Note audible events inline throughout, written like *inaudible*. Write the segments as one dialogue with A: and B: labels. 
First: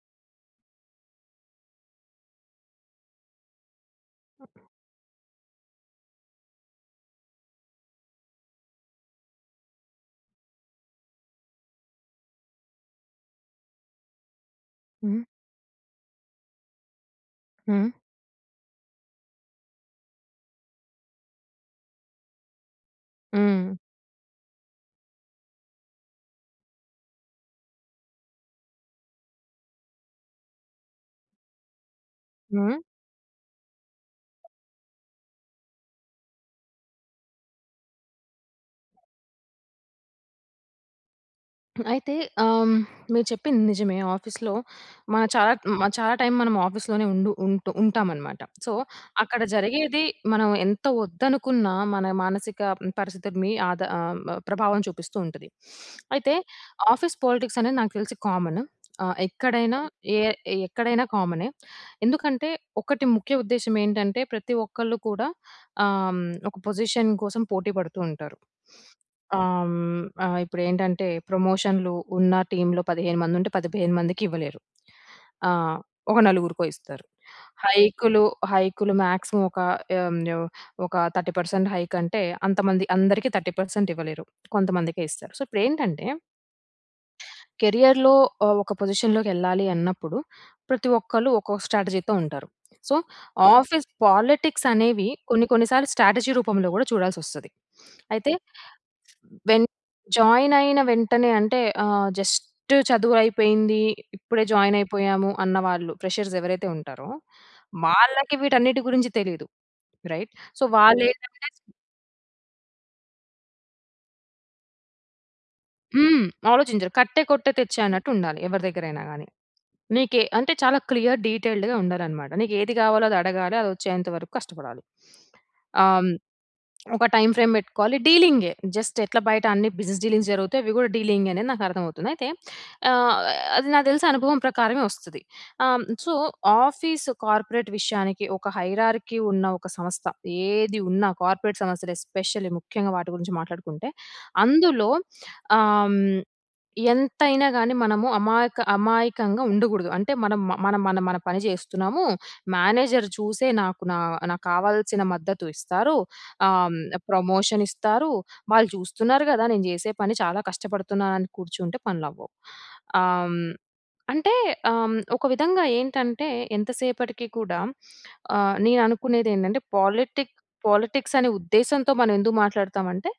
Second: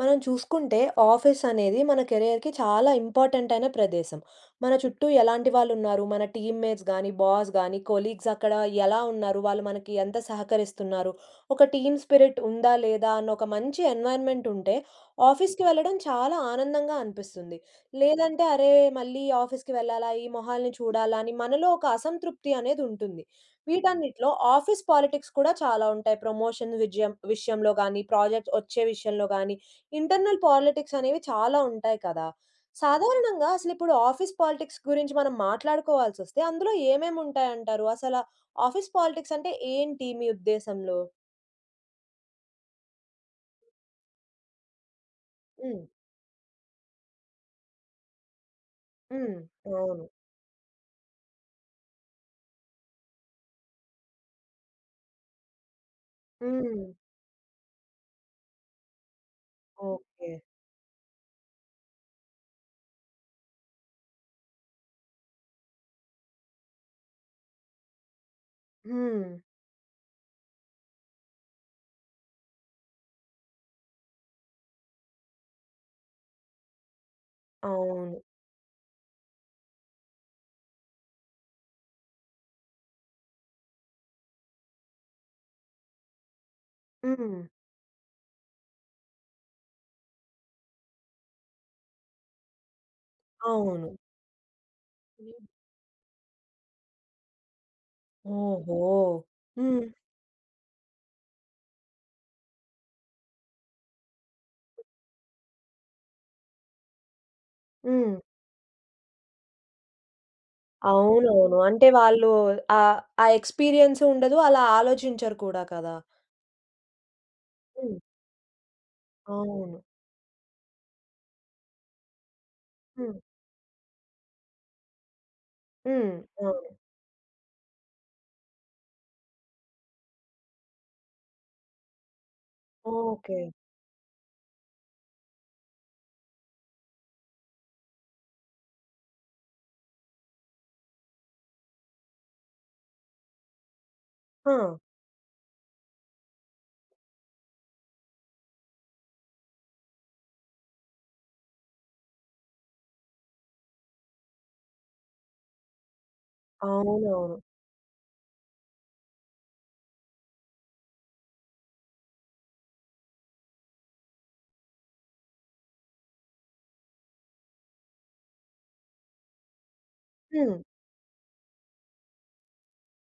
A: మనం చూసుకుంటే, ఆఫీస్ అనేది మన కెరియర్‌కి చాలా ఇంపార్టెంట్ అయిన ప్రదేశం‌. మన చుట్టూ ఎలాంటి వాళ్ళు ఉన్నారు, మన టీమ్‌మేట్స్ గానీ, బాస్ గానీ, కొలీగ్స్ అక్కడ ఎలా ఉన్నారు, వాళ్ళు మనకి ఎంత సహకరిస్తున్నారు, ఒక టీమ్ స్పిరిట్ ఉందా, లేదా అని ఒక మంచి ఎన్విరాన్మెంట్ ఉంటే,
B: హ్మ్.
A: ఆఫీస్‌కి వెళ్ళడం చాలా ఆనందంగా అనిపిస్తుంది.
B: హ్మ్.
A: లేదంటే, అరే! మళ్ళీ ఆఫీస్‌కి వెళ్ళాలా, ఈ మొహాల్ని చూడాలా అని మనలో ఒక అసంతృప్తి అనేది ఉంటుంది.
B: హ్మ్.
A: వీటన్నిటిలో ఆఫీస్ పాలిటిక్స్ కూడా చాలా ఉంటాయి. ప్రమోషన్ విజయం విషయంలో గాని, ప్రాజెక్ట్ వచ్చే విషయంలో గాని, ఇంటర్నల్ పాలిటిక్స్ అనేవి చాలా ఉంటాయి కదా!
B: హ్మ్.
A: సాధారణంగా అసలిప్పుడు ఆఫీస్ పాలిటిక్స్ గురించి మనం మాట్లాడుకోవాల్సి వస్తే, అందులో ఏమేమి ఉంటాయంటారు? అసలు ఆఫీస్ పాలిటిక్స్ అంటే ఏంటి మీ ఉద్దేశంలో?
B: అయితే ఆహ్, హ్మ్, మీరు చెప్పింది నిజమే. ఆఫీస్‌లో మనం చాలా హ్మ్.
A: హ్మ్.
B: చాలా టైమ్ మనం ఆఫీస్‌లోనే ఉండు ఉంటు ఉంటామన్నమాట. సో,
A: హ్మ్.
B: అక్కడ జరిగేది
A: అవును.
B: మనం ఎంత వద్దనుకున్నా, మన మానసిక పరిస్థితులని ఆద ఆహ్, మ ప్రభావం చూపిస్తూ ఉంటది. *sniffs* అయితే,
A: హ్మ్.
B: ఆఫీస్ పాలిటిక్స్ అనేది నాకు తెలిసి కామను ఆహ్, ఎక్కడైనా ఎ
A: ఓకే.
B: ఎక్కడైనా కామనే. ఎందుకంటే, ఒకటి ముఖ్య ఉద్దేశ్యం ఏంటంటే ప్రతి ఒక్కళ్ళు కూడా ఆహ్, హ్మ్, ఒక పొజిషన్ కోసం పోటీ పడుతూ ఉంటారు. *sniffs*
A: హ్మ్.
B: ఆహ్, హ్మ్, ఆహ్, ఇప్పుడేంటంటే ప్రమోషన్‌లు, ఉన్న టీమ్‌లో 15 మందుంటే, 15 మందికి ఇవ్వలేరు. ఆహ్, ఒక నలుగురికో ఇస్తారు.
A: అవును.
B: హైక్‌లు, హైక్‌లు మ్యాక్సిమమ్ ఒక హ్మ్, ఓహ్! ఒక 30% హైక్ అంటే అంతమంది అందరికి 30% ఇవ్వలేరు. కొంతమందికే ఇస్తారు. సో, ఇప్పుడెంటంటే,
A: హ్మ్.
B: కెరియర్‌లో ఆహ్, ఒక పొజిషన్‌లోకెళ్ళాలి అన్నప్పుడు ప్రతి ఒక్కళ్ళు ఒక్కొక్క స్ట్రాటజీతో ఉంటారు. సో, ఆఫీస్
A: అవును.
B: పాలిటిక్స్ అనేవి
A: హ్మ్.
B: కొన్ని, కొన్ని సార్లు స్ట్రాటజీ రూపంలో కూడా చూడాల్సి వస్తది. *sniffs* అయితే,
A: ఓహో!
B: వెన్
A: హ్మ్.
B: జాయిన్ అయిన వెంటనే అంటే ఆహ్, జస్ట్ చదువయిపోయింది. ఇప్పుడే జాయిన్ అయిపోయాము, అన్న వాళ్ళు ప్రెషర్స్ ఎవరైతే ఉంటారో,
A: హ్మ్.
B: వాళ్ళకి వీటన్నిటి గురించి తెలియదు. రైట్. సో, వాళ్ళేంటంటే
A: అవునవును.
B: నెక్స్ట్
A: అంటే వాళ్ళు ఆహ్, ఆ ఎక్స్పీరియన్స్ ఉండదు. అలా ఆలోచించరు కూడా కదా!
B: హ్మ్. ఆలోచించరు. కట్టే, కొట్టే, తెచ్చే
A: హ్మ్.
B: అన్నట్టు ఉండాలి ఎవరి దగ్గరైనా గాని.
A: అవును.
B: నీకే అంటే చాలా క్లియర్ డీటెయిల్డ్‌గా ఉండాలన్నమాట. నీకేది కావాలో
A: హ్మ్.
B: అది అడగాలి. అది వచ్చేంత వరకు కష్టపడాలి. *sniffs* ఆహ్, హ్మ్,
A: హ్మ్. అవును.
B: ఒక టైమ్ ఫ్రేమ్ పెట్టుకోవాలి డీలింగే జస్ట్ ఎట్లా బయట అన్ని బిజినెస్ డీలింగ్స్ జరుగుతాయి, అవి కూడా డీలింగే అనేది నాకర్థమవుతుంది. అయితే ఆహ్,
A: ఓకే.
B: అది నాకు తెలిసి అనుభవం ప్రకారమే వస్తది. ఆహ్, హ్మ్, సో, ఆఫీసు కార్పొరేట్ విషయానికి ఒక హైరార్కీ ఉన్న ఒక సంస్థ, ఏది ఉన్నా కార్పొరేట్ సంస్థలు ఎస్పెషల్లీ ముఖ్యంగా వాటి గురించి మాట్లాడుకుంటే,
A: ఆ!
B: అందులో ఆహ్, హ్మ్, ఎంతైనా గాని మనము అమాయక అమాయకంగా ఉండకూడదు. అంటే మనం మ మన, మన, మన పని చేస్తున్నాము. మేనేజర్ చూసే నాకు నా నాకావాల్సిన మద్దతు ఇస్తారు. ఆహ్, హ్మ్,
A: అవునవును.
B: ప్రమోషన్ ఇస్తారు. వాళ్ళు చూస్తున్నారు కదా! నేను చేసే పని. చాలా కష్టపడుతున్నాను అని కూర్చుంటే, పనులు అవ్వవు. ఆహ్, హ్మ్, అంటే ఆహ్, హ్మ్, ఒక విధంగా ఏంటంటే ఎంత సేపటికి కూడా ఆహ్, నేను అనుకునేది ఏంటంటే, పాలిటిక్
A: హ్మ్.
B: పాలిటిక్స్ అనే ఉద్దేశంతో మనమెందుకు మాట్లాడుతామంటే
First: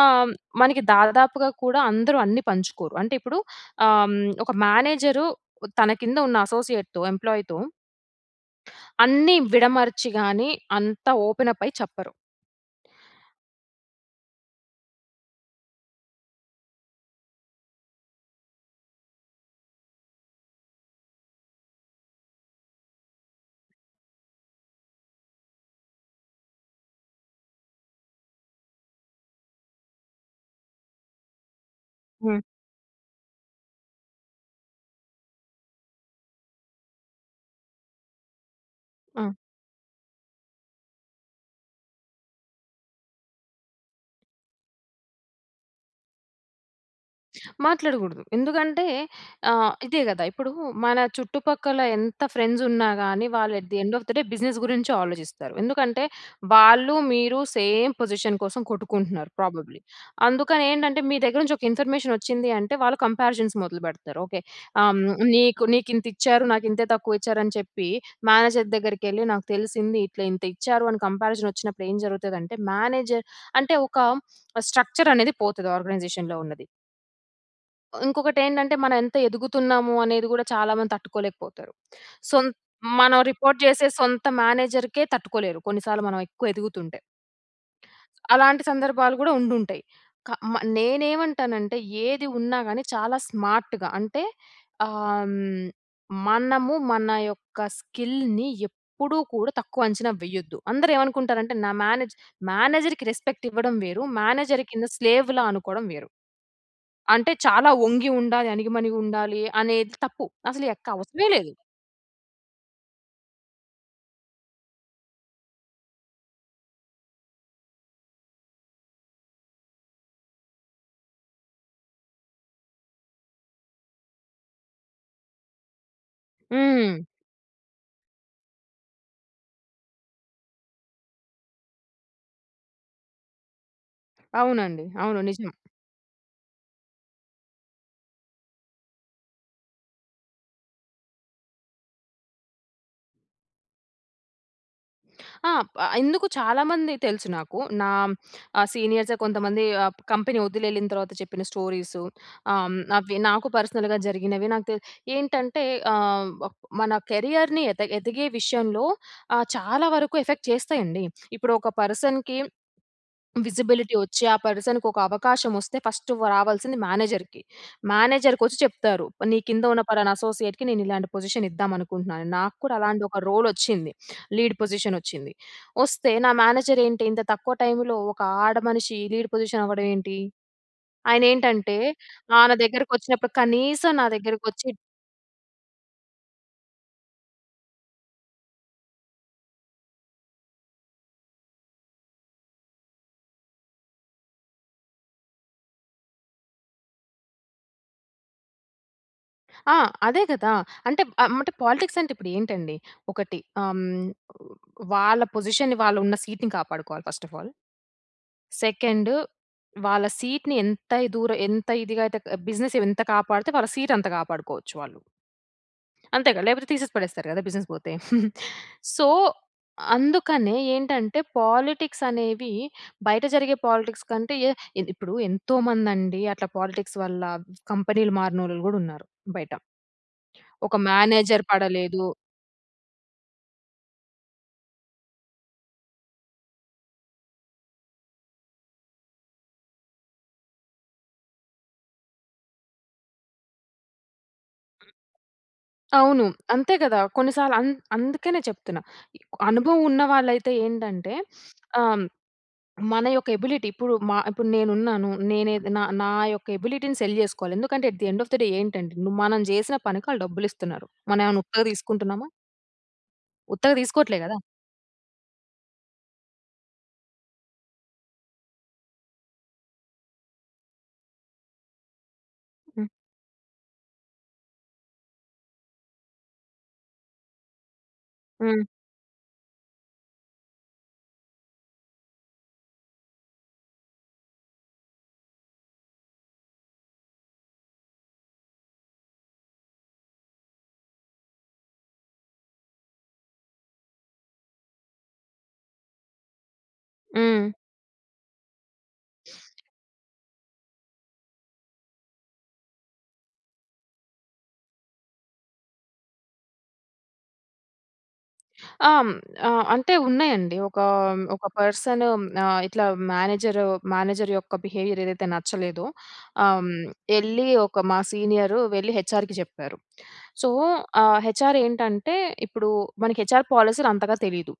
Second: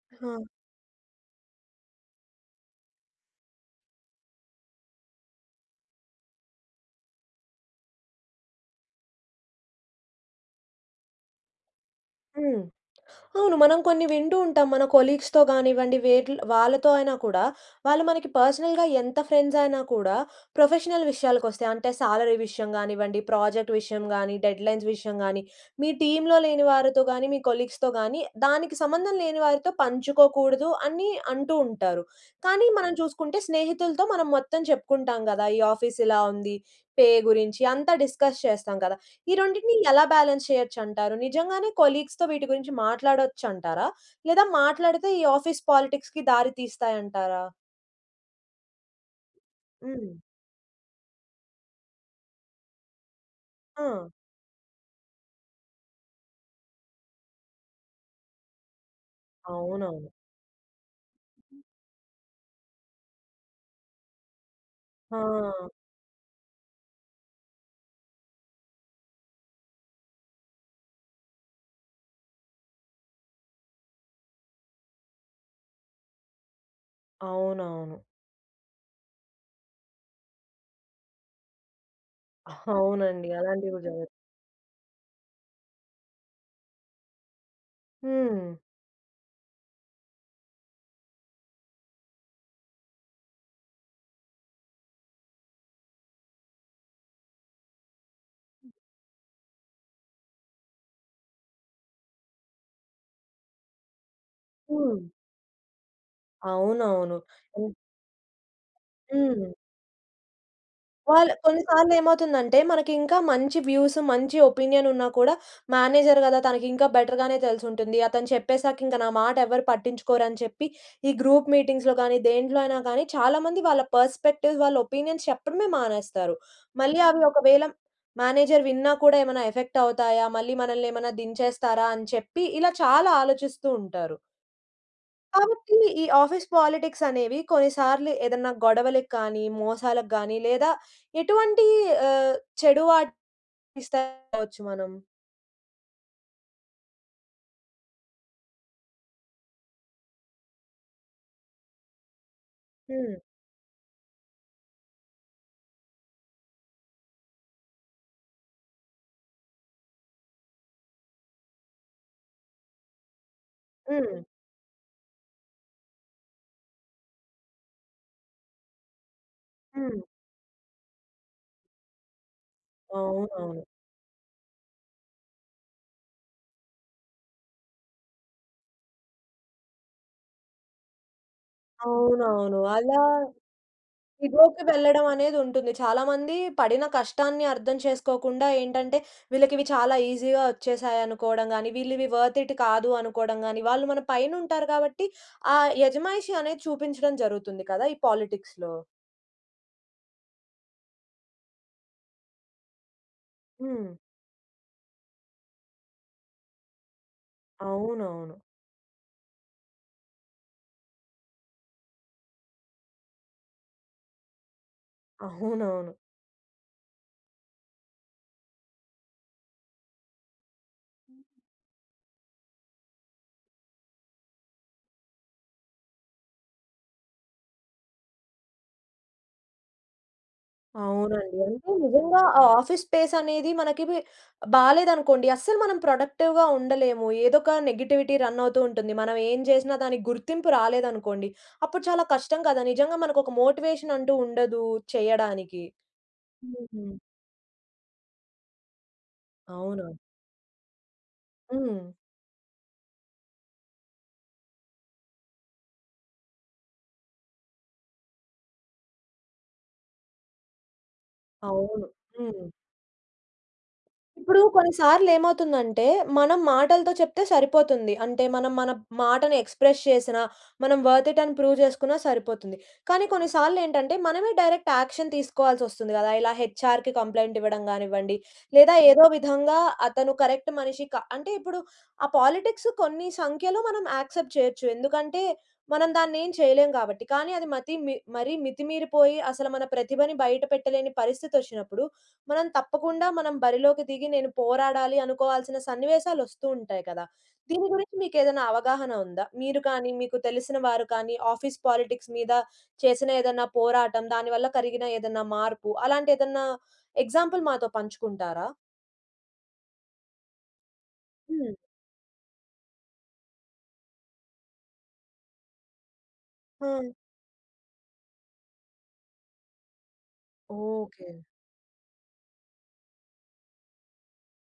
B: ఆహ్, హ్మ్,
A: ఆ!
B: మనకి దాదాపుగా కూడా అందరూ అన్ని పంచుకోరు. అంటే ఇప్పుడు ఆహ్, హ్మ్, ఒక మేనేజరు ఉ తన కింద ఉన్న అసోసియేట్‌తో ఎంప్లాయ్‌తో అన్ని విడమర్చి గాని ,అంత ఓపెన్ అప్ అయి చెప్పరు.
A: హ్మ్. అవును. మనం కొన్ని వింటూ ఉంటాం మన కొలీగ్స్‌తో కానివ్వండి వేట్ల్ వాళ్ళతో అయినా కూడా, వాళ్ళు మనకి పర్సనల్‌గా ఎంత ఫ్రెండ్స్ అయినా కూడా, ప్రొఫెషనల్ విషయాలకొస్తే అంటే, సాలరీ విషయం గానివ్వండి, ప్రాజెక్ట్ విషయం గాని, డెడ్‌లైన్స్ విషయం గాని, మీ టీమ్‌లో లేని వారితో గాని, మీ కొలీగ్స్‌తో గాని దానికి సంబంధం లేని వారితో పంచుకోకూడదు అని అంటూ ఉంటారు.
B: హ్మ్.
A: కానీ, మనం చూసుకుంటే స్నేహితులతో మనం మొత్తం చెప్పుకుంటాం కదా! ఈ ఆఫీస్ ఇలా ఉంది. పే గురించి అంతా డిస్కస్ చేస్తాం కదా!
B: హ్మ్.
A: ఈ రెండిటిని ఎలా బాలన్స్ చేయొచ్చంటారు? నిజంగానే కొలీగ్స్‌తో వీటి గురించి మాట్లాడొచ్చంటారా? లేదా మాట్లాడితే ఈ ఆఫీస్ పాలిటిక్స్‌కి దారి తీస్తాయంటారా?
B: మాట్లాడకూడదు. ఎందుకంటే ఆహ్, ఇదే
A: హ్మ్.
B: కదా! ఇప్పుడు మన చుట్టుపక్కల ఎంత ఫ్రెండ్స్ ఉన్నా గాని, వాళ్ళు ఎట్ ద ఎండ్ ఆఫ్
A: ఆ!
B: ది డే, బిజినెస్ గురించి ఆలోచిస్తారు. ఎందుకంటే, వాళ్ళు మీరు సేమ్ పొజిషన్ కోసం కొట్టుకుంటున్నారు ప్రాబబ్లీ.
A: అవునవును.
B: అందుకని ఏంటంటే, మీ దగ్గర నుంచి ఒక ఇన్ఫర్మేషన్ వచ్చింది అంటే, వాళ్ళు కంపారిజన్స్ మొదలు పెడతారు. ఓకే. ఆహ్,
A: ఆ!
B: హ్మ్, నీకు నీకింత ఇచ్చారు. నాకింతే తక్కువ ఇచ్చారని చెప్పి, మేనేజర్ దగ్గరికెళ్ళి నాకు తెలిసింది, ఇట్లా ఇంత ఇచ్చారు అని కంపారిజన్ వచ్చినప్పుడు ఏం జరుగుతది అంటే, మేనేజర్ అంటే ఒక స్ట్రక్చర్ అనేది పోతది ఆర్గనైజేషన్‌లో ఉన్నది.
A: అవునవును.
B: ఉంకొకటేంటంటే, మనం ఎంత ఎదుగుతున్నాము అనేది కూడా, చాలా మంది తట్టుకోలేకపోతారు. సొం మనం
A: అవునండి.
B: రిపోర్ట్
A: అలాంటివి కూడా
B: చేసే
A: జరుగుత్
B: సొంత మేనేజర్‌కే తట్టుకోలేరు, కొన్ని సార్లు మనం ఎక్కువ ఎదుగుతుంటే.
A: హ్మ్.
B: అలాంటి సందర్భాలు కూడా ఉండుంటాయి. క మ నేనేవంటానంటే, ఏది ఉన్నాగాని, చాలా స్మార్ట్‌గా అంటే, ఆహ్, హ్మ్, మనము మన యొక్క స్కిల్‌ని, ఎప్పుడూ కూడ తక్కువ అంచనా వెయ్యద్దు. అందరు ఏవనుకుంటారంటే, నా మేనేజ్ మేనేజర్‌కి రెస్పెక్ట్ ఇవ్వడం వేరు, మేనేజర్‌ కింద
A: హ్మ్.
B: స్లేవ్‌లా అనుకోడం వేరు.
A: అవునవును.
B: అంటే, చాలా
A: హ్మ్.
B: వంగి ఉండాలి. అణిగిమణిగుండాలి
A: హ్మ్.
B: అనేది తప్పు. అసలు ఎక్క అవసరమే
A: వాళ్ళు
B: లేదు.
A: కొన్ని సార్లేమవుతుందంటే, మనకింకా మంచి వ్యూస్, మంచి ఒపీనియన్ ఉన్నా కూడా, మేనేజర్ కదా, తనకింకా బెటర్ గానే తెలిసుంటుంది. అతను చెప్పేసాకింక నా మాటెవరు పట్టించుకోరని చెప్పి, ఈ గ్రూప్ మీటింగ్స్‌లో కాని, దేంట్లో అయినా కాని, చాలా మంది వాళ్ళ పర్స్‌పెక్టివ్స్, వాళ్ళ ఒపీనియన్స్ చెప్పడమే మానేస్తారు. మళ్ళీ
B: హ్మ్.
A: అవి ఒకవేళ మేనేజర్ విన్నా కూడా, ఎమెనా ఎఫెక్టవుతాయా, మళ్ళీ మనల్నేమనా దించేస్తారా, అని చెప్పి, ఇలా చాలా ఆలోచిస్తూ ఉంటారు.
B: అవునండి. అవును. నిజం.
A: కాబట్టి, ఈ ఆఫీస్ పాలిటిక్సనేవి, కొన్నిసార్లు ఏదన్నా గొడవలకి గాని, మోసాలకి గాని, లేదా ఎటువంటి ఆహ్, చెడు వాట్ *unintelligible* ఇస్తే అవచ్చు మనం.
B: ఆ! ప్ ఎందుకు చాలామంది తెలుసు నాకు. నా ఆహ్, సీనియర్సే కొంతమంది, ఆప్ కంపెనీ వదిలెళ్ళిన తర్వాత చెప్పిన స్టోరీసు, ఆహ్, హ్మ్. అవి
A: హ్మ్.
B: నాకు పర్సనల్‌గా జరిగినవి నాకు తె ఏంటంటే, ఆహ్, వక్ మన కెరియర్‌ని ఎద ఎదిగే విషయంలో, ఆహ్, చాలా వరకు ఎఫెక్ట్ చేస్తాయండి. ఇప్పుడు ఒక పర్సన్‌కి విజిబిలిటీ
A: హ్మ్.
B: వచ్చి, ఆ పర్సన్‌కొక అవకాశం వస్తే, ఫస్టు వ్ రావల్సింది మేనేజర్‌కి. మేనేజర్‌కొచ్చి చెప్తారు. నీ కింద ఉన్న
A: హ్మ్.
B: పలానా అసోసియేట్‌కి, నేనిలాంటి పొజిషనిద్దామనుకుంటున్నాను. నాకు కూడా అలాంటి ఒక
A: అవునవును.
B: రోలొచ్చింది. లీడ్ పొజిషనొచ్చింది. వొస్తే, నా మేనేజరేంటి ఇంత తక్కువ టైములో, ఒక ఆడమనిషి లీడ్ పొజిషన్ అవ్వడం ఏంటి? ఆయనేంటంటే, ఆహ్, నా
A: అవునవును. అలా
B: దగ్గరకొచ్చినప్పుడు, కనీసం నా
A: ఇగో‌కి
B: దగ్గరకొచ్చి
A: వెళ్ళడం అనేది ఉంటుంది. చాలా మంది పడిన కష్టాన్ని అర్థం చేసుకోకుండా, ఏంటంటే, వీళ్ళకివి చాలా ఈజీ‌గా వచ్చేసాయనుకోవడం గాని, వీళ్ళివి వర్త్‌‌ ఇట్ కాదు అనుకోడం గాని. వాళ్ళు మన పైనుంటారు కాబట్టి, ఆ యజమాయిషి అనేది చూపించడం జరుగుతుంది కదా, ఈ పాలిటిక్స్‌లో.
B: ఆ! అదే గదా! అంటే అం పాలిటిక్స్ అంటే ఏంటండి? ఒకటి ఆహ్,
A: హ్మ్.
B: హ్మ్, వాళ్ళ పొజిషన్‌ని వాళ్ళు ఉన్న సీట్‌ని కాపాడుకోవాలి ఫస్ట్ ఆఫ్ ఆల్.
A: అవునవును.
B: సెకండ్ వాళ్ళ సీట్‌ని ఎంత ఇ దూరం, ఎంత ఇదిగా అయితే బిజినెస్ ఎంత కాపాడితే వాళ్ళ సీట్ అంత కాపాడుకోవచ్చు వాళ్ళు.
A: అవునవును.
B: అంతేగా! లేకపోతే తీసేసి పడేస్తారు గదా బిజినెస్ పోతే. *giggles* సో, అందుకనే ఏంటంటే పాలిటిక్స్ అనేవి, బయట జరిగే పాలిటిక్స్ కంటే ఏదిప్పుడు ఎంతో మంది అండి అట్లా పాలిటిక్స్ వల్ల కంపెనీలు మారినోళ్ళు కూడా ఉన్నారు బయట. ఒక
A: అవునండి.
B: మ్యానేజర్
A: అంటే
B: పడలేదు.
A: నిజంగా, ఆ ఆఫీస్ స్పేస్ అనేది మనకిది బాలేదనుకోండి అస్సలు మనం ప్రొడక్టివ్‌గా ఉండలేము. ఏదో ఒక నెగెటివిటీ రన్ అవుతూ ఉంటుంది. మనం ఏం చేసినా దానికి గుర్తింపు రాలేదనుకోండి. అప్పుడు చాలా కష్టం కదా, నిజంగా మనకు ఒక మోటివేషన్ అంటూ ఉండదు చేయడానికి.
B: అవును. అంతే
A: హుహు.
B: గదా! కొన్ని సార్లు అం అందుకనే చెప్తున్నా అనుభవం
A: అవునా.
B: ఉన్నవాళ్ళైతే ఏంటంటే *sniffs* ఆహ్,
A: హ్మ్.
B: హ్మ్, మన యొక్క ఎబిలిటీ ఇప్పుడు మా ఇప్పుడు నేను ఉన్నాను. నేనే నా నా యొక్క ఎబిలిటీ‌ని సెల్ చేసుకోవాలి. ఎందుకంటే at the end of the day ఏంటంటే మనం చేసిన పనికి ఆళ్ళు డబ్బులు ఇస్తున్నారు. మనం ఏమైనా ఉత్తగా
A: అవును.
B: తీసుకుంటున్నామా.
A: హ్మ్.
B: ఉత్తగా దీసుకోవట్లే గదా!
A: ఇప్పుడు కొన్ని సార్లు ఏమవుతుందంటే, మనం మాటలతో చెప్తే సరిపోతుంది. అంటే మనం మన మాటని ఎక్స్‌ప్రెస్ చేసినా, మనం వర్త్ ఇట్ అని ప్రూవ్ జేసుకున్నా సరిపోతుంది.
B: హ్మ్.
A: కానీ కొన్ని సార్లు ఏంటంటే, మనమే డైరెక్ట్ యాక్షన్ తీసుకోవాల్సి వస్తుంది గదా! ఇలా హెచ్ఆర్‌కి కంప్లెయింట్ ఇవ్వడం గానివ్వండి.
B: హ్మ్.
A: లేదా ఏదో విధంగా అతను కరెక్ట్ మనిషి కా అంటే ఇప్పుడు ఆ పాలిటిక్సు కొన్ని సంఖ్యలో మనం యాక్సెప్ట్ చేయొచ్చు. ఎందుకంటే, మనం దాన్ని ఏం చేయలేం కాబట్టి. కానీ అది మతి మి మరీ మితిమీరిపోయి అసలు మన ప్రతిభని బయట పెట్టలేని పరిస్థితి వచ్చినప్పుడు. మనం తప్పకుండా మనం బరిలోకి దిగి నేను పోరాడాలి అనుకోవాల్సిన సన్నివేశాలు వస్తూ ఉంటాయి కదా!
B: హ్మ్.
A: దీని గురించి మీకు ఏదైనా అవగాహన ఉందా? మీరు కానీ మీకు తెలిసిన వారు కానీ ఆఫీస్ పాలిటిక్స్ మీద చేసిన ఏదన్నా పోరాటం దానివల్ల కలిగిన ఏదన్నా మార్పు అలాంటి ఏదన్నా ఎగ్జాంపుల్ మాతో పంచుకుంటారా?
B: ఆహ్, హ్మ్, ఆ! అంటే ఉన్నాయండి. ఒకా ఒక
A: హ్మ్.
B: పర్సను. ఆహ్, ఇట్లా మేనేజర్ మేనేజర్ యొక్క బిహేవియర్ ఏదైతే నచ్చలేదో. ఆహ్, హ్మ్,
A: ఆ!
B: ఎళ్ళి ఒక మా సీనియరు వెళ్ళి హెచ్ఆర్‌కి చెప్పారు. సో, ఆ
A: ఓకె.
B: హెచ్ఆర్‌ ఏంటంటే, ఇప్పుడు మనకి హెచ్ఆర్‌ పాలసీలు అంతగా తెలీదు.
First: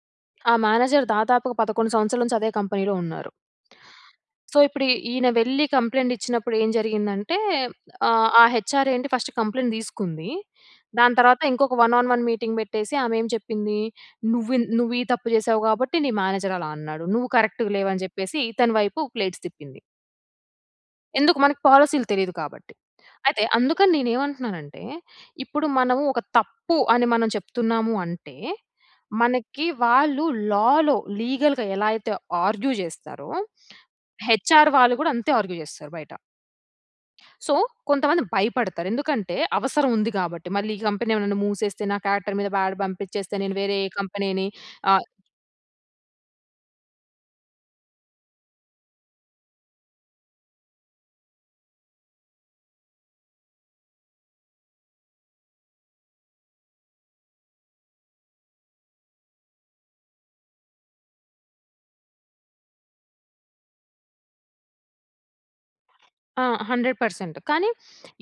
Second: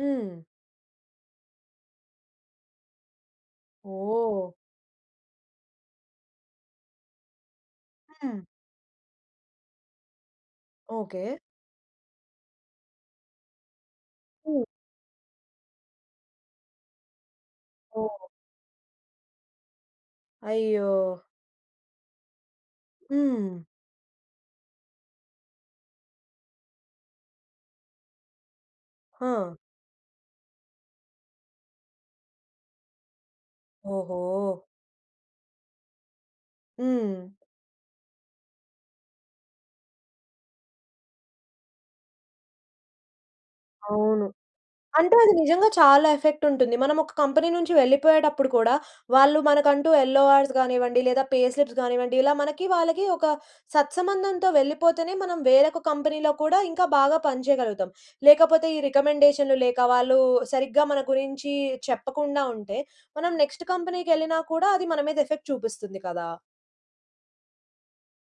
A: హ్మ్.
B: ఆ మేనేజర్ దాదాపుగా 11 సంవత్సరాల నుంచి అదే కంపెనీలో ఉన్నారు.
A: ఓహ్!
B: సో, ఇప్పుడు ఈ ఈయన వెళ్ళి కంప్లైంట్ ఇచ్చినప్పుడు ఏం జరిగిందంటే ఆహ్, ఆ
A: హ్మ్.
B: హెచ్ఆర్‌ ఏంటి ఫస్ట్ కంప్లెయింట్ దీసుకుంది. దాని
A: ఓకే.
B: తర్వాత ఇంకొక వన్ ఆన్ వన్ మీటింగ్ బెట్టేసి. ఆమె ఏం చెప్పింది. నువ్వి
A: హ్మ్.
B: న్ నువ్వు ఈ తప్పు జేసావు కాబట్టి, నీ మేనేజర్ అలా అన్నాడు. నువ్వు కరెక్ట్‌గ లేవు అని
A: ఓహ్!
B: జెప్పేసి. ఇతని వైపు ప్లేట్స్ తిప్పింది.
A: అయ్యో!
B: ఎందుకు మనకు పాలిసీ‌లు తెలీదు కాబట్టి. అయితే
A: హ్మ్.
B: అందుకని నేను ఏమంటున్నానంటే, ఇప్పుడు మనము ఒక తప్పు అని మనం చెప్తున్నాము అంటే,
A: ఆ!
B: మనకి వాళ్ళు లా‌లో లీగల్‌గా ఎలా అయితే ఆర్గ్యూ జేస్తారో,
A: ఓహో!
B: హెచ్‌ఆర్ వాళ్ళు గూడా అంతే ఆర్గ్యూ జేస్తారు బయట.
A: హ్మ్.
B: సో, కొంతమంది భయపడతారు. ఎందుకంటే అవసరం ఉంది కాబట్టి. మళ్ళీ ఈ కంపెనీ ఏమన్నా మూసేస్తే, నా కారెక్టర్ మీద బ్యాడ్ పంపించేస్తే. నేను వేరే
A: అవును.
B: కంపెనీని ఆహ్
A: అంటే అది నిజంగా చాలా ఎఫెక్ట్ ఉంటుంది. మనం ఒక కంపెనీ నుంచి వెళ్ళిపోయేటప్పుడు కూడా, వాళ్ళు మనకంటూ యెల్లోఆర్స్ గానివ్వండి. లేదా పే స్లిప్స్ గానివ్వండి. ఇలా మనకి వాళ్ళకి ఒక సత్సంబంధంతో వెళ్ళిపోతేనే, మనం వేరొక కంపెనీలో కూడా ఇంకా బాగా పనిచేయగలుగుతాం. లేకపోతే ఈ రికమెండేషన్‌లు లేక వాళ్ళు సరిగ్గా మన గురించి చెప్పకుండా ఉంటే, మనం నెక్స్ట్ కంపెనీకెళ్ళినా కూడా అది మన మీద ఎఫెక్ట్ చూపిస్తుంది కదా!
B: ఆ! 100% కానీ,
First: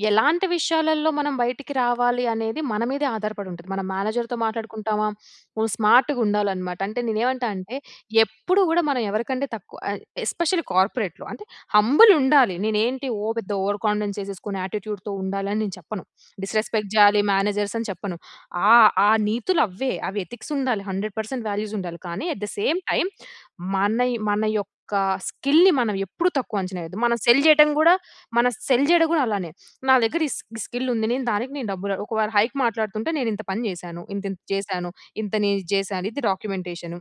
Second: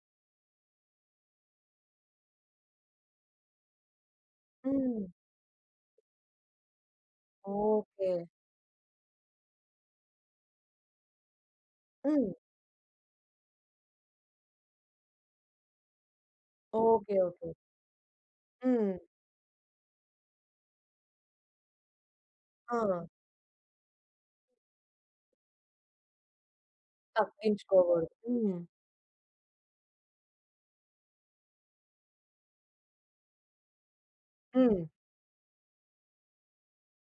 B: ఎలాంటి విషయాలలో మనం బయటికి రావాలి అనేది మన మీదే ఆధారపడి ఉంటది. మన మేనేజర్‌తో
A: హ్మ్.
B: మాట్లాడుకుంటామా. నువు స్మార్ట్‌గుండాలనమాట. అంటే నేను ఏమంటా అంటే
A: ఓకే.
B: ఎప్పుడు, గూడా మనం ఎవరికంటే తక్కువ ఎ ఎస్‌పెషియల్లి కార్పొరేట్‌లో. అంటే హంబుల్
A: హ్మ్.
B: ఉండాలి. నేను ఏంటి ఓ పెద్ద ఓవర్ కాన్ఫిడెన్స్ చేసేసుకొని, యాట్టిట్యూడ్‌తో ఉండాలి అని నేను చెప్పను. Disrespect
A: okay.
B: చేయాలి
A: ఓకే.
B: మేనజర్స్ అని చెప్పను. ఆహ్,
A: హ్మ్.
B: ఆ నీతులు అవ్వే. అవి ఎథిక్స్ ఉండాలి. 100% వాల్యూస్ ఉండాలి. కానీ, అట్ ద సేమ్
A: ఆ!
B: టైమ్ మన యొ మన యొక్క స్కిల్‌ని మనం ఎప్పుడు తక్కువ అంచనెయ్యోద్దు. మనం సెల్ చేయడం గూడా,
A: తప్పించుకోకూడదు.
B: మనం
A: హ్మ్.
B: సెల్ చేయడం కూడా అలానే. నా దగ్గర ఈ స్కి స్కిల్ ఉంది. నేను దానికి నేను డబ్బులు, ఒకవేళ హైక్ మాట్లాడుతుంటే నేను ఇంత పని జేసాను. ఇంత ఇంత
A: హ్మ్.
B: చేసాను. ఇంత నేను ఇది చేసాను. ఇది డాక్యుమెంటేషను.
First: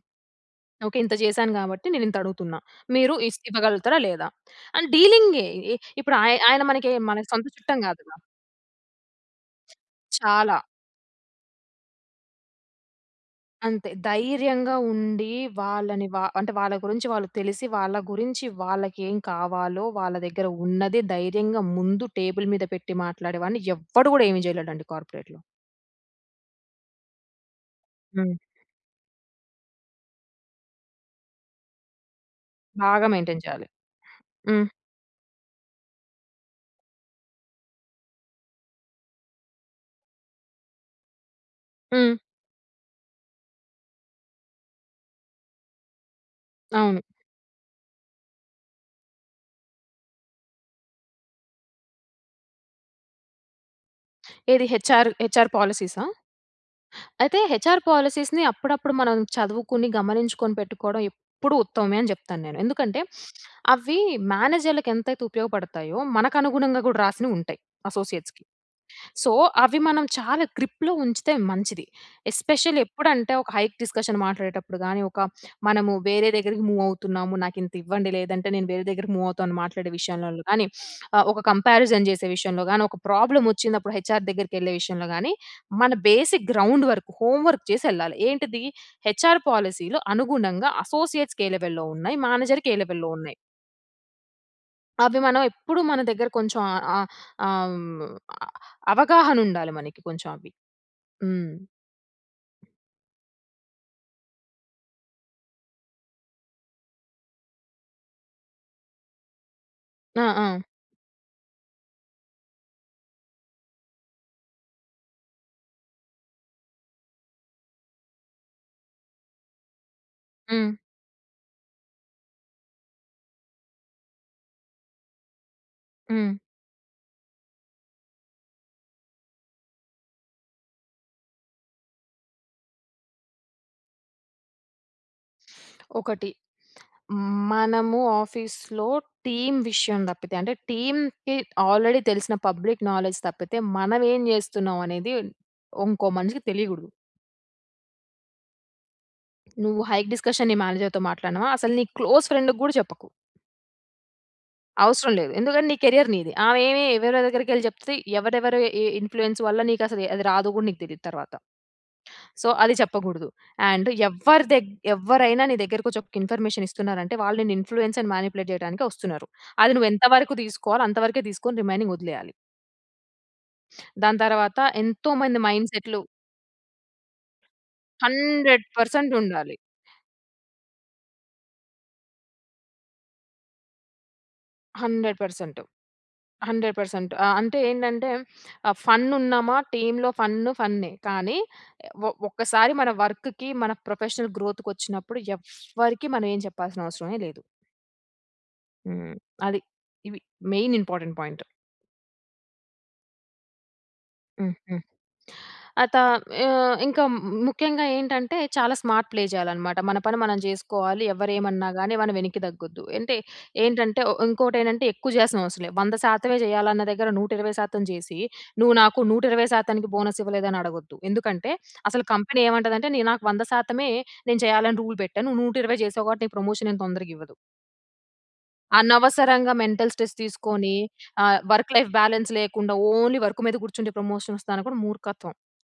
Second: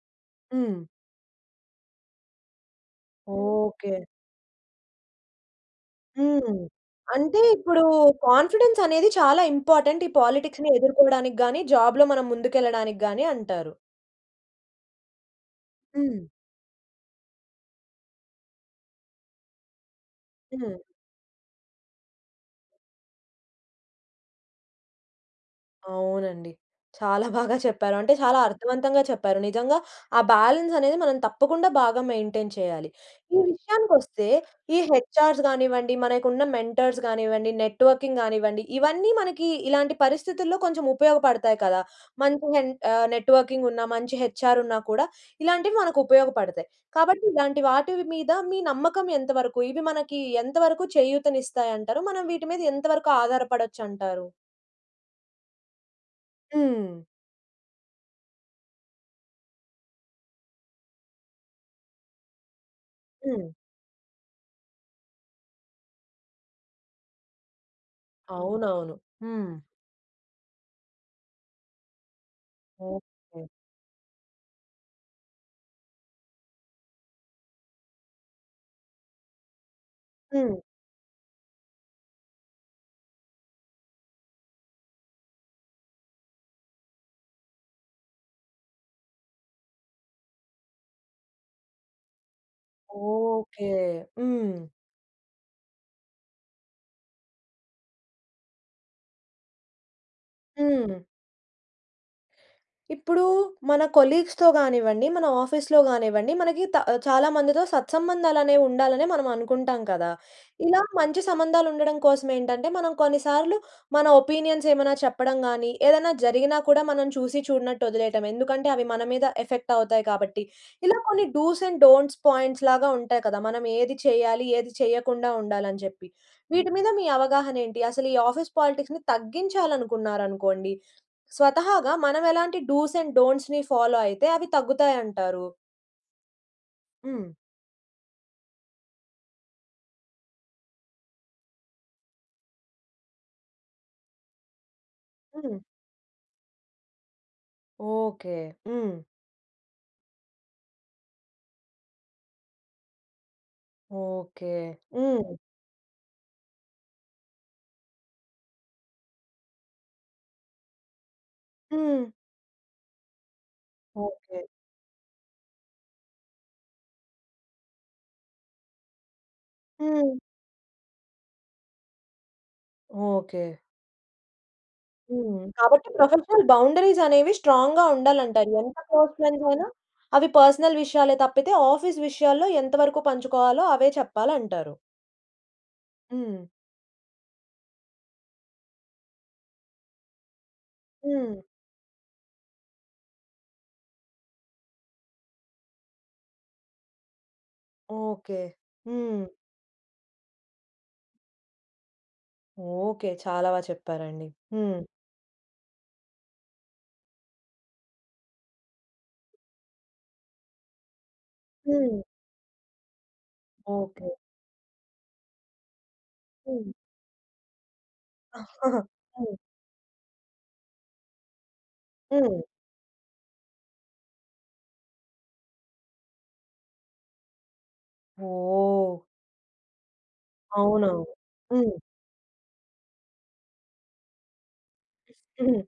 A: హ్మ్.
B: ఓకే. ఇంత జేసాను కాబట్టి, నేను ఇంత అడుగుతున్నా. మీరు ఇస్ ఇవ్వగలుగుతారా?
A: ఓకే.
B: లేదా? అని డీలింగే. ఇప్పుడు ఆయ్
A: హ్మ్.
B: ఆయన మనకే మన
A: అంటే
B: సొంత చుట్టం
A: ఇప్పుడు
B: గాదుగ.
A: కాన్ఫిడెన్స్ అనేది చాలా ఇంపార్టెంట్. ఈ
B: చాలా.
A: పాలిటిక్స్‌ని ఎదుర్కోవడానికి గాని, జాబ్‌లో మనం ముందుకెళ్ళడానికి గాని అంటారు.
B: అంతే. ధైర్యంగా ఉండి. వాళ్ళని
A: హ్మ్.
B: వా అంటే వాళ్ళ గురించి వాళ్ళు తెలిసి వాళ్ళ గురించి వాళ్ళకి ఏం కావాలో, వాళ్ళ దగ్గర
A: హ్మ్.
B: ఉన్నది ధైర్యంగా ముందు టేబుల్ మీద పెట్టి మాట్లాడేవాడిని. ఎవ్వడు గూడా ఏమి జేయలేడండి కార్పొరేట్‌లో.
A: అవునండి. చాలా బాగా చెప్పారు. అంటే,
B: హ్మ్.
A: చాలా అర్థవంతంగా చెప్పారు. నిజంగా ఆ బ్యాలెన్సనేది, మనం తప్పకుండా బాగా మెయింటైన్ చేయాలి.
B: బాగా
A: ఈ
B: మెయింటైన్ చేయాలి.
A: విషయానికొస్తే
B: హ్మ్.
A: ఈ హెచ్ఆర్స్ గానివ్వండి, మనకున్న మెంటర్స్ గానివ్వండి, నెట్‌వర్కింగ్ గానివ్వండి, ఇవన్నీ మనకి, ఇలాంటి పరిస్థితుల్లో కొంచెం ఉపయోగపడతాయి కదా!
B: హ్మ్.
A: మంచి హెంట్ ఆహ్ నెట్‌వర్కింగున్న మంచి హెచ్ఆరున్నా కూడా, ఇలాంటివి మనకుపయోగపడతాయి.
B: అవును.
A: కాబట్టి ఇలాంటి వాటివి మీద మీ నమ్మకం ఎంతవరకు? ఇవి మనకీ ఎంతవరకు చేయూతనిస్తాయంటారు? మనం వీటి మీద ఎంతవరకు ఆధారపడొచ్చంటారు?
B: ఏది హెచ్ఆరు హెచ్ఆర్ పాలసీసా?
A: హ్మ్.
B: అయితే హెచ్ఆర్ పాలిసీస్‌ని అప్పుడప్పుడు మనం చదువుకుని, గమనించుకొని పెట్టుకోడం ఎప్పుడు ఉత్తమమే అని జెప్తానేను. ఎందుకంటే,
A: హ్మ్.
B: అవి మేనేజర్‌లకెంతైతే ఉపయోగపడతాయో, మనకనుగుణంగా గూడా రాసినవుంటాయి. అసోసియేట్స్‌కి.
A: అవునవును.
B: సో,
A: హ్మ్.
B: అవి మనం చాలా గ్రిప్‌లో ఉంచితే మంచిది. ఎస్పెషల్లీ ఎప్పుడంటే
A: ఓకే.
B: ఒక హైక్ డిస్కషన్ మాట్లాడేటప్పుడు గాని, ఒక మనము వేరే దెగ్గరికి మూవ్ అవుతున్నాము, నాకింతివ్వండి, లేదంటే నేను వేరే దెగ్గరికి మూవ్ అవుతాను మాట్లాడే విషయంలల్లో
A: హ్మ్.
B: గానీ *sniffs* ఆహ్, ఒక కంపారిజన్ చేసే విషయంలో గానీ, ఒక ప్రాబ్లమోచ్చినప్పుడు హెచ్ఆర్ దెగ్గరికెళ్ళే విషయంలో గానీ, మన basic ground work, homework జేసెళ్ళాలి. ఏంటిది, హెచ్ఆర్ పాలిసీలో అనుగుణంగా, అసోసియేట్స్‌కే లెవెల్‌లో ఉన్నాయి, మేనేజర్‌కే లెవెల్‌లో ఉన్నాయి.
A: ఓకే. హ్మ్.
B: అవి మనం ఎప్పుడు మన దెగ్గర కొంచెం ఆహ్, ఆహ్ ఆ! హ్మ్. ఆహ్, అవగాహనుండాలి మనకి కొంచెం అవి.
A: హ్మ్.
B: హ్మ్.
A: ఇప్పుడూ, మన కొలీగ్స్‌తో గానివ్వండి, మన ఆఫీస్‌లో గానివ్వండి, మన గీత ఆహ్, చాలా మందితో సత్సంబంధాలనేవి ఉండాలనే, మనం అనుకుంటాం కదా!
B: ఆ! ఆ!
A: ఇలా మంచి సంబంధాలుండడం కోసమేంటంటే, మనం కొన్ని సార్లు మన ఒపీనియన్సేమన్నా చెప్పడం గానీ, ఏదన్నా జరిగినా కూడా, మనం చూసి చూడనట్టు వదిలేయటం. ఎందుకంటే, అవి మన మీద ఎఫెక్టవుతాయి కాబట్టి.
B: హ్మ్.
A: ఇలా కొన్ని డూస్ అండ్ డోంట్స్ పాయింట్స్‌లాగా ఉంటాయి కదా! మనమేది చెయ్యాలి, ఏది చేయకుండా ఉండాలని జెప్పి.
B: హ్మ్.
A: వీటి మీద మీ అవగాహనేంటి? అసలు ఈ ఆఫీస్ పాలిటిక్స్‌ని తగ్గించాలనుకున్నారనుకోండి! స్వతహాగా మనమెలాంటి డూస్ అండ్ డోంట్స్‌ని ఫాలో అయితే, అవి తగ్గుతాయంటారూ?
B: ఒకటి *smacks lips*
A: హ్మ్.
B: హ్మ్, మనము ఆఫీస్‌లో టీమ్ విషయం దప్పితే, అంటే, టీమ్‌కి ఆల్రెడీ తెలిసిన పబ్లిక్ నాలెడ్జ్ తప్పితే, మనమేం జేస్తున్నాం అనేది,
A: హ్మ్.
B: ఉంకో మనిషికి తెలియగూడదు.
A: ఓకే. హ్మ్.
B: నువ్వు హైక్ డిస్‌కషన్ నీ మేనేజర్‌తో మాట్లాడినవా అసలు నీ క్లోజ్ ఫ్రెండ్‌కి గూడా చెప్పకు.
A: ఓకే.
B: అవసరం లేదు.
A: హ్మ్.
B: ఎందుకంటే నీ కెరియర్ నీది. ఆమె ఏమి ఎవరెవరి దగ్గరకెళ్లి చెప్తే ఎవరెవరు ఏ ఇన్‌ఫ్లూయన్స్ వల్ల నీకు అసలు అది రాదు గూడా నీకు తెలియదు తరువాత.
A: హ్మ్.
B: సో, అది చెప్పకూడదు. And
A: okay.
B: ఎవ్వరి దగ్గ్ ఎవ్వరైనా నీ దగ్గరకొచ్చి ఒక్క ఇన్‌ఫ‌మేషన్ ఇస్తున్నారంటే వాళ్ళు నిన్ను ఇన్‌ఫ్లూ‌యన్స్ అండ్ మానిపులేట్ చేయడానికే వస్తున్నారు. అది నువ్వు ఎంత
A: హ్మ్.
B: వరకు తీసుకోవాలో అంతవరకే తీసుకొని రిమైనింగ్ వదిలేయాలి.
A: ఓకే.
B: దాని తర్వాత ఎంతో
A: హ్మ్.
B: మంది మైండ్
A: కాబట్టి
B: సెట్‌లు
A: ప్రొఫెషనల్ బౌండరీస్ అనేవి స్ట్రాంగ్‌గా ఉండాలంటారు.
B: హండ్రెడ్
A: ఎంత
B: పర్సెంట్ ఉండాలి.
A: పర్సనల్‌వైనా అవి పర్సనల్ విషయాలే తప్పితే ఆఫీస్ విషయాల్లో ఎంతవరకు పంచుకోవాలో అవే చెప్పాలంటారు.
B: 100%
A: హ్మ్.
B: 100% ఆహ్, అంటే ఏంటంటే ఆహ్, ఫన్ ఉన్నామా, టీమ్‌లో ఫన్ ఫన్నే. కానీ
A: హ్మ్.
B: ఒ ఒక్కసారి మన వర్క్‌కి మన ప్రొఫెషనల్ గ్రోత్‌కొచ్చినప్పుడు ఎవ్వరికీ మనం ఏమి చెప్పాల్సిన అవసరమే లేదు.
A: ఓకే.
B: హ్మ్.
A: హ్మ్.
B: అది, ఇవి మెయిన్ ఇంపార్టెంట్ పాయింట్.
A: ఓకే. చాలా బాగా చెప్పారండి.
B: హ్మ్. హ్మ్.
A: హ్మ్.
B: ఆ త ఆహ్, ఇంకా ము ముఖ్యంగా ఏంటంటే చాలా స్మార్ట్ ప్లే చేయాలనమాట. మన పని మనం చేసుకోవాలి. ఎవరేమన్నా గానీ
A: హ్మ్.
B: మనం వెనక్కి తగ్గొద్దు. అంటే ఏంటంటే ఓ
A: ఓకే.
B: ఇంకోటి ఏంటంటే ఎక్కువ జేస్తనం అసలే. వంద శాతమే
A: హ్మ్.
B: చేయాలన్న దగ్గర 120% జేసి నువ్వు
A: *giggles*
B: నాకు నూట
A: హ్మ్.
B: ఇరవై శాతానికి బోనస్ ఇవ్వలేదని అడగొద్దు. ఎందుకంటే అసలు
A: హ్మ్.
B: కంపెనీ ఏమంటదంటే నే నాకు వంద శాతమే నేను చేయాలని రూల్ పెట్టాను. నువ్వు 120 చేసావు కాబట్టి నీకు ప్రమోషన్ ఏం తొందరగా ఇవ్వదు.
A: ఓహ్!
B: అనవసరంగా మెంటల్ స్ట్రెస్ తీసుకొని.
A: అవునవును.
B: ఆహ్,
A: హ్మ్.
B: వర్క్ లైఫ్ బ్యాలెన్స్ లేకుండా. ఓన్లీ వర్క్ మీద కూర్చుంటే ప్రమోషన్ వస్తాదనుకోడం మూర్ఖత్వం.
A: హ్మ్.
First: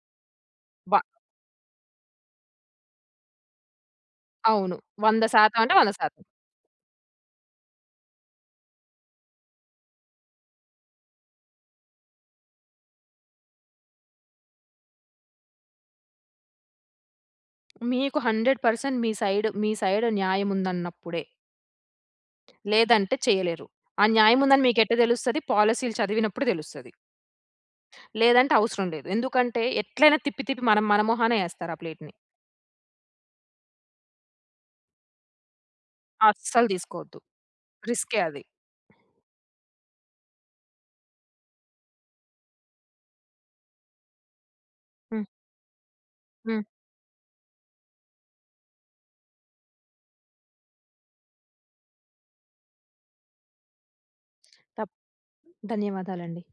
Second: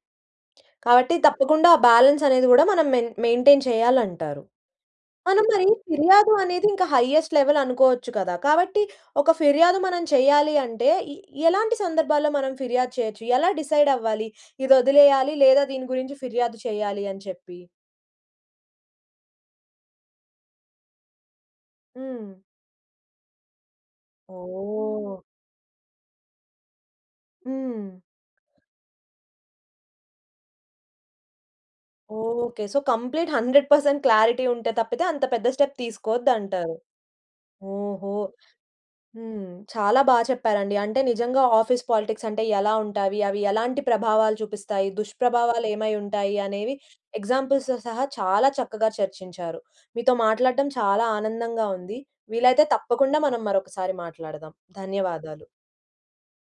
B: బ
A: కాబట్టి తప్పకుండా ఆ బాలన్స్ అనేది గూడా మనం మె మెయింటైన్ చేయాలంటారు.
B: అవును. వంద
A: మనం
B: శాతం
A: మరి
B: అంటే 100%.
A: ఫిర్యాదు అనేది ఇంకా హైజెస్ట్ లెవెల్ అనుకోవచ్చు కదా! కాబట్టి ఒక ఫిర్యాదు మనం చేయాలి అంటే, ఎ ఎలాంటి సందర్భాల్లో మనం ఫిర్యాదు చేయొచ్చు? ఎలా డిసైడ్ అవ్వాలి? ఇది వదిలేయాలి లేదా దీని గురించి ఫిర్యాదు చేయాలి అని చెప్పి?
B: మీకు 100% మీ సైడ్. మీ సైడ్ న్యాయముందన్నప్పుడే.
A: హ్మ్.
B: లేదంటే చేయలేరు. ఆ న్యాయం ఉందని మీకు ఎట్ట
A: ఓహ్!
B: తెలుస్తది. పాలిసీలు చదివినప్పుడు తెలుస్తది.
A: హ్మ్.
B: లేదంటే అవసరం లేదు. ఎందుకంటే, ఎట్లైనా తిప్పి తిప్పి మనం మన మొహానే యేస్తారు. ఆ ప్లేట్‌ని.
A: ఓకే. సో, కంప్లీట్ 100% క్లారిటీ ఉంటె తప్పితే, అంత పెద్ద స్టెప్
B: అస్సలు
A: తీసుకోద్దంటారు.
B: తీసుకోవద్దు.
A: ఓహో!
B: రిస్కే అది.
A: హ్మ్. చాలా బాగా చెప్పారండి. అంటే నిజంగా ఆఫీస్ పాలిటిక్స్ అంటే ఎలా ఉంటావి? అవి ఎలాంటి ప్రభావాలు చూపిస్తాయి?
B: హ్మ్.
A: దుష్ప్రభావాలు ఏమై ఉంటాయి?
B: హ్మ్.
A: అనేవి ఎగ్జాంపుల్స్‌తో సహా చాలా చక్కగా చర్చించారు. మీతో మాట్లాడడం చాలా ఆనందంగా ఉంది. వీలైతే తప్పకుండా మనం మరొకసారి మాట్లాడదాం.
B: తప్
A: ధన్యవాదాలు.
B: ధన్యవాదాలండి.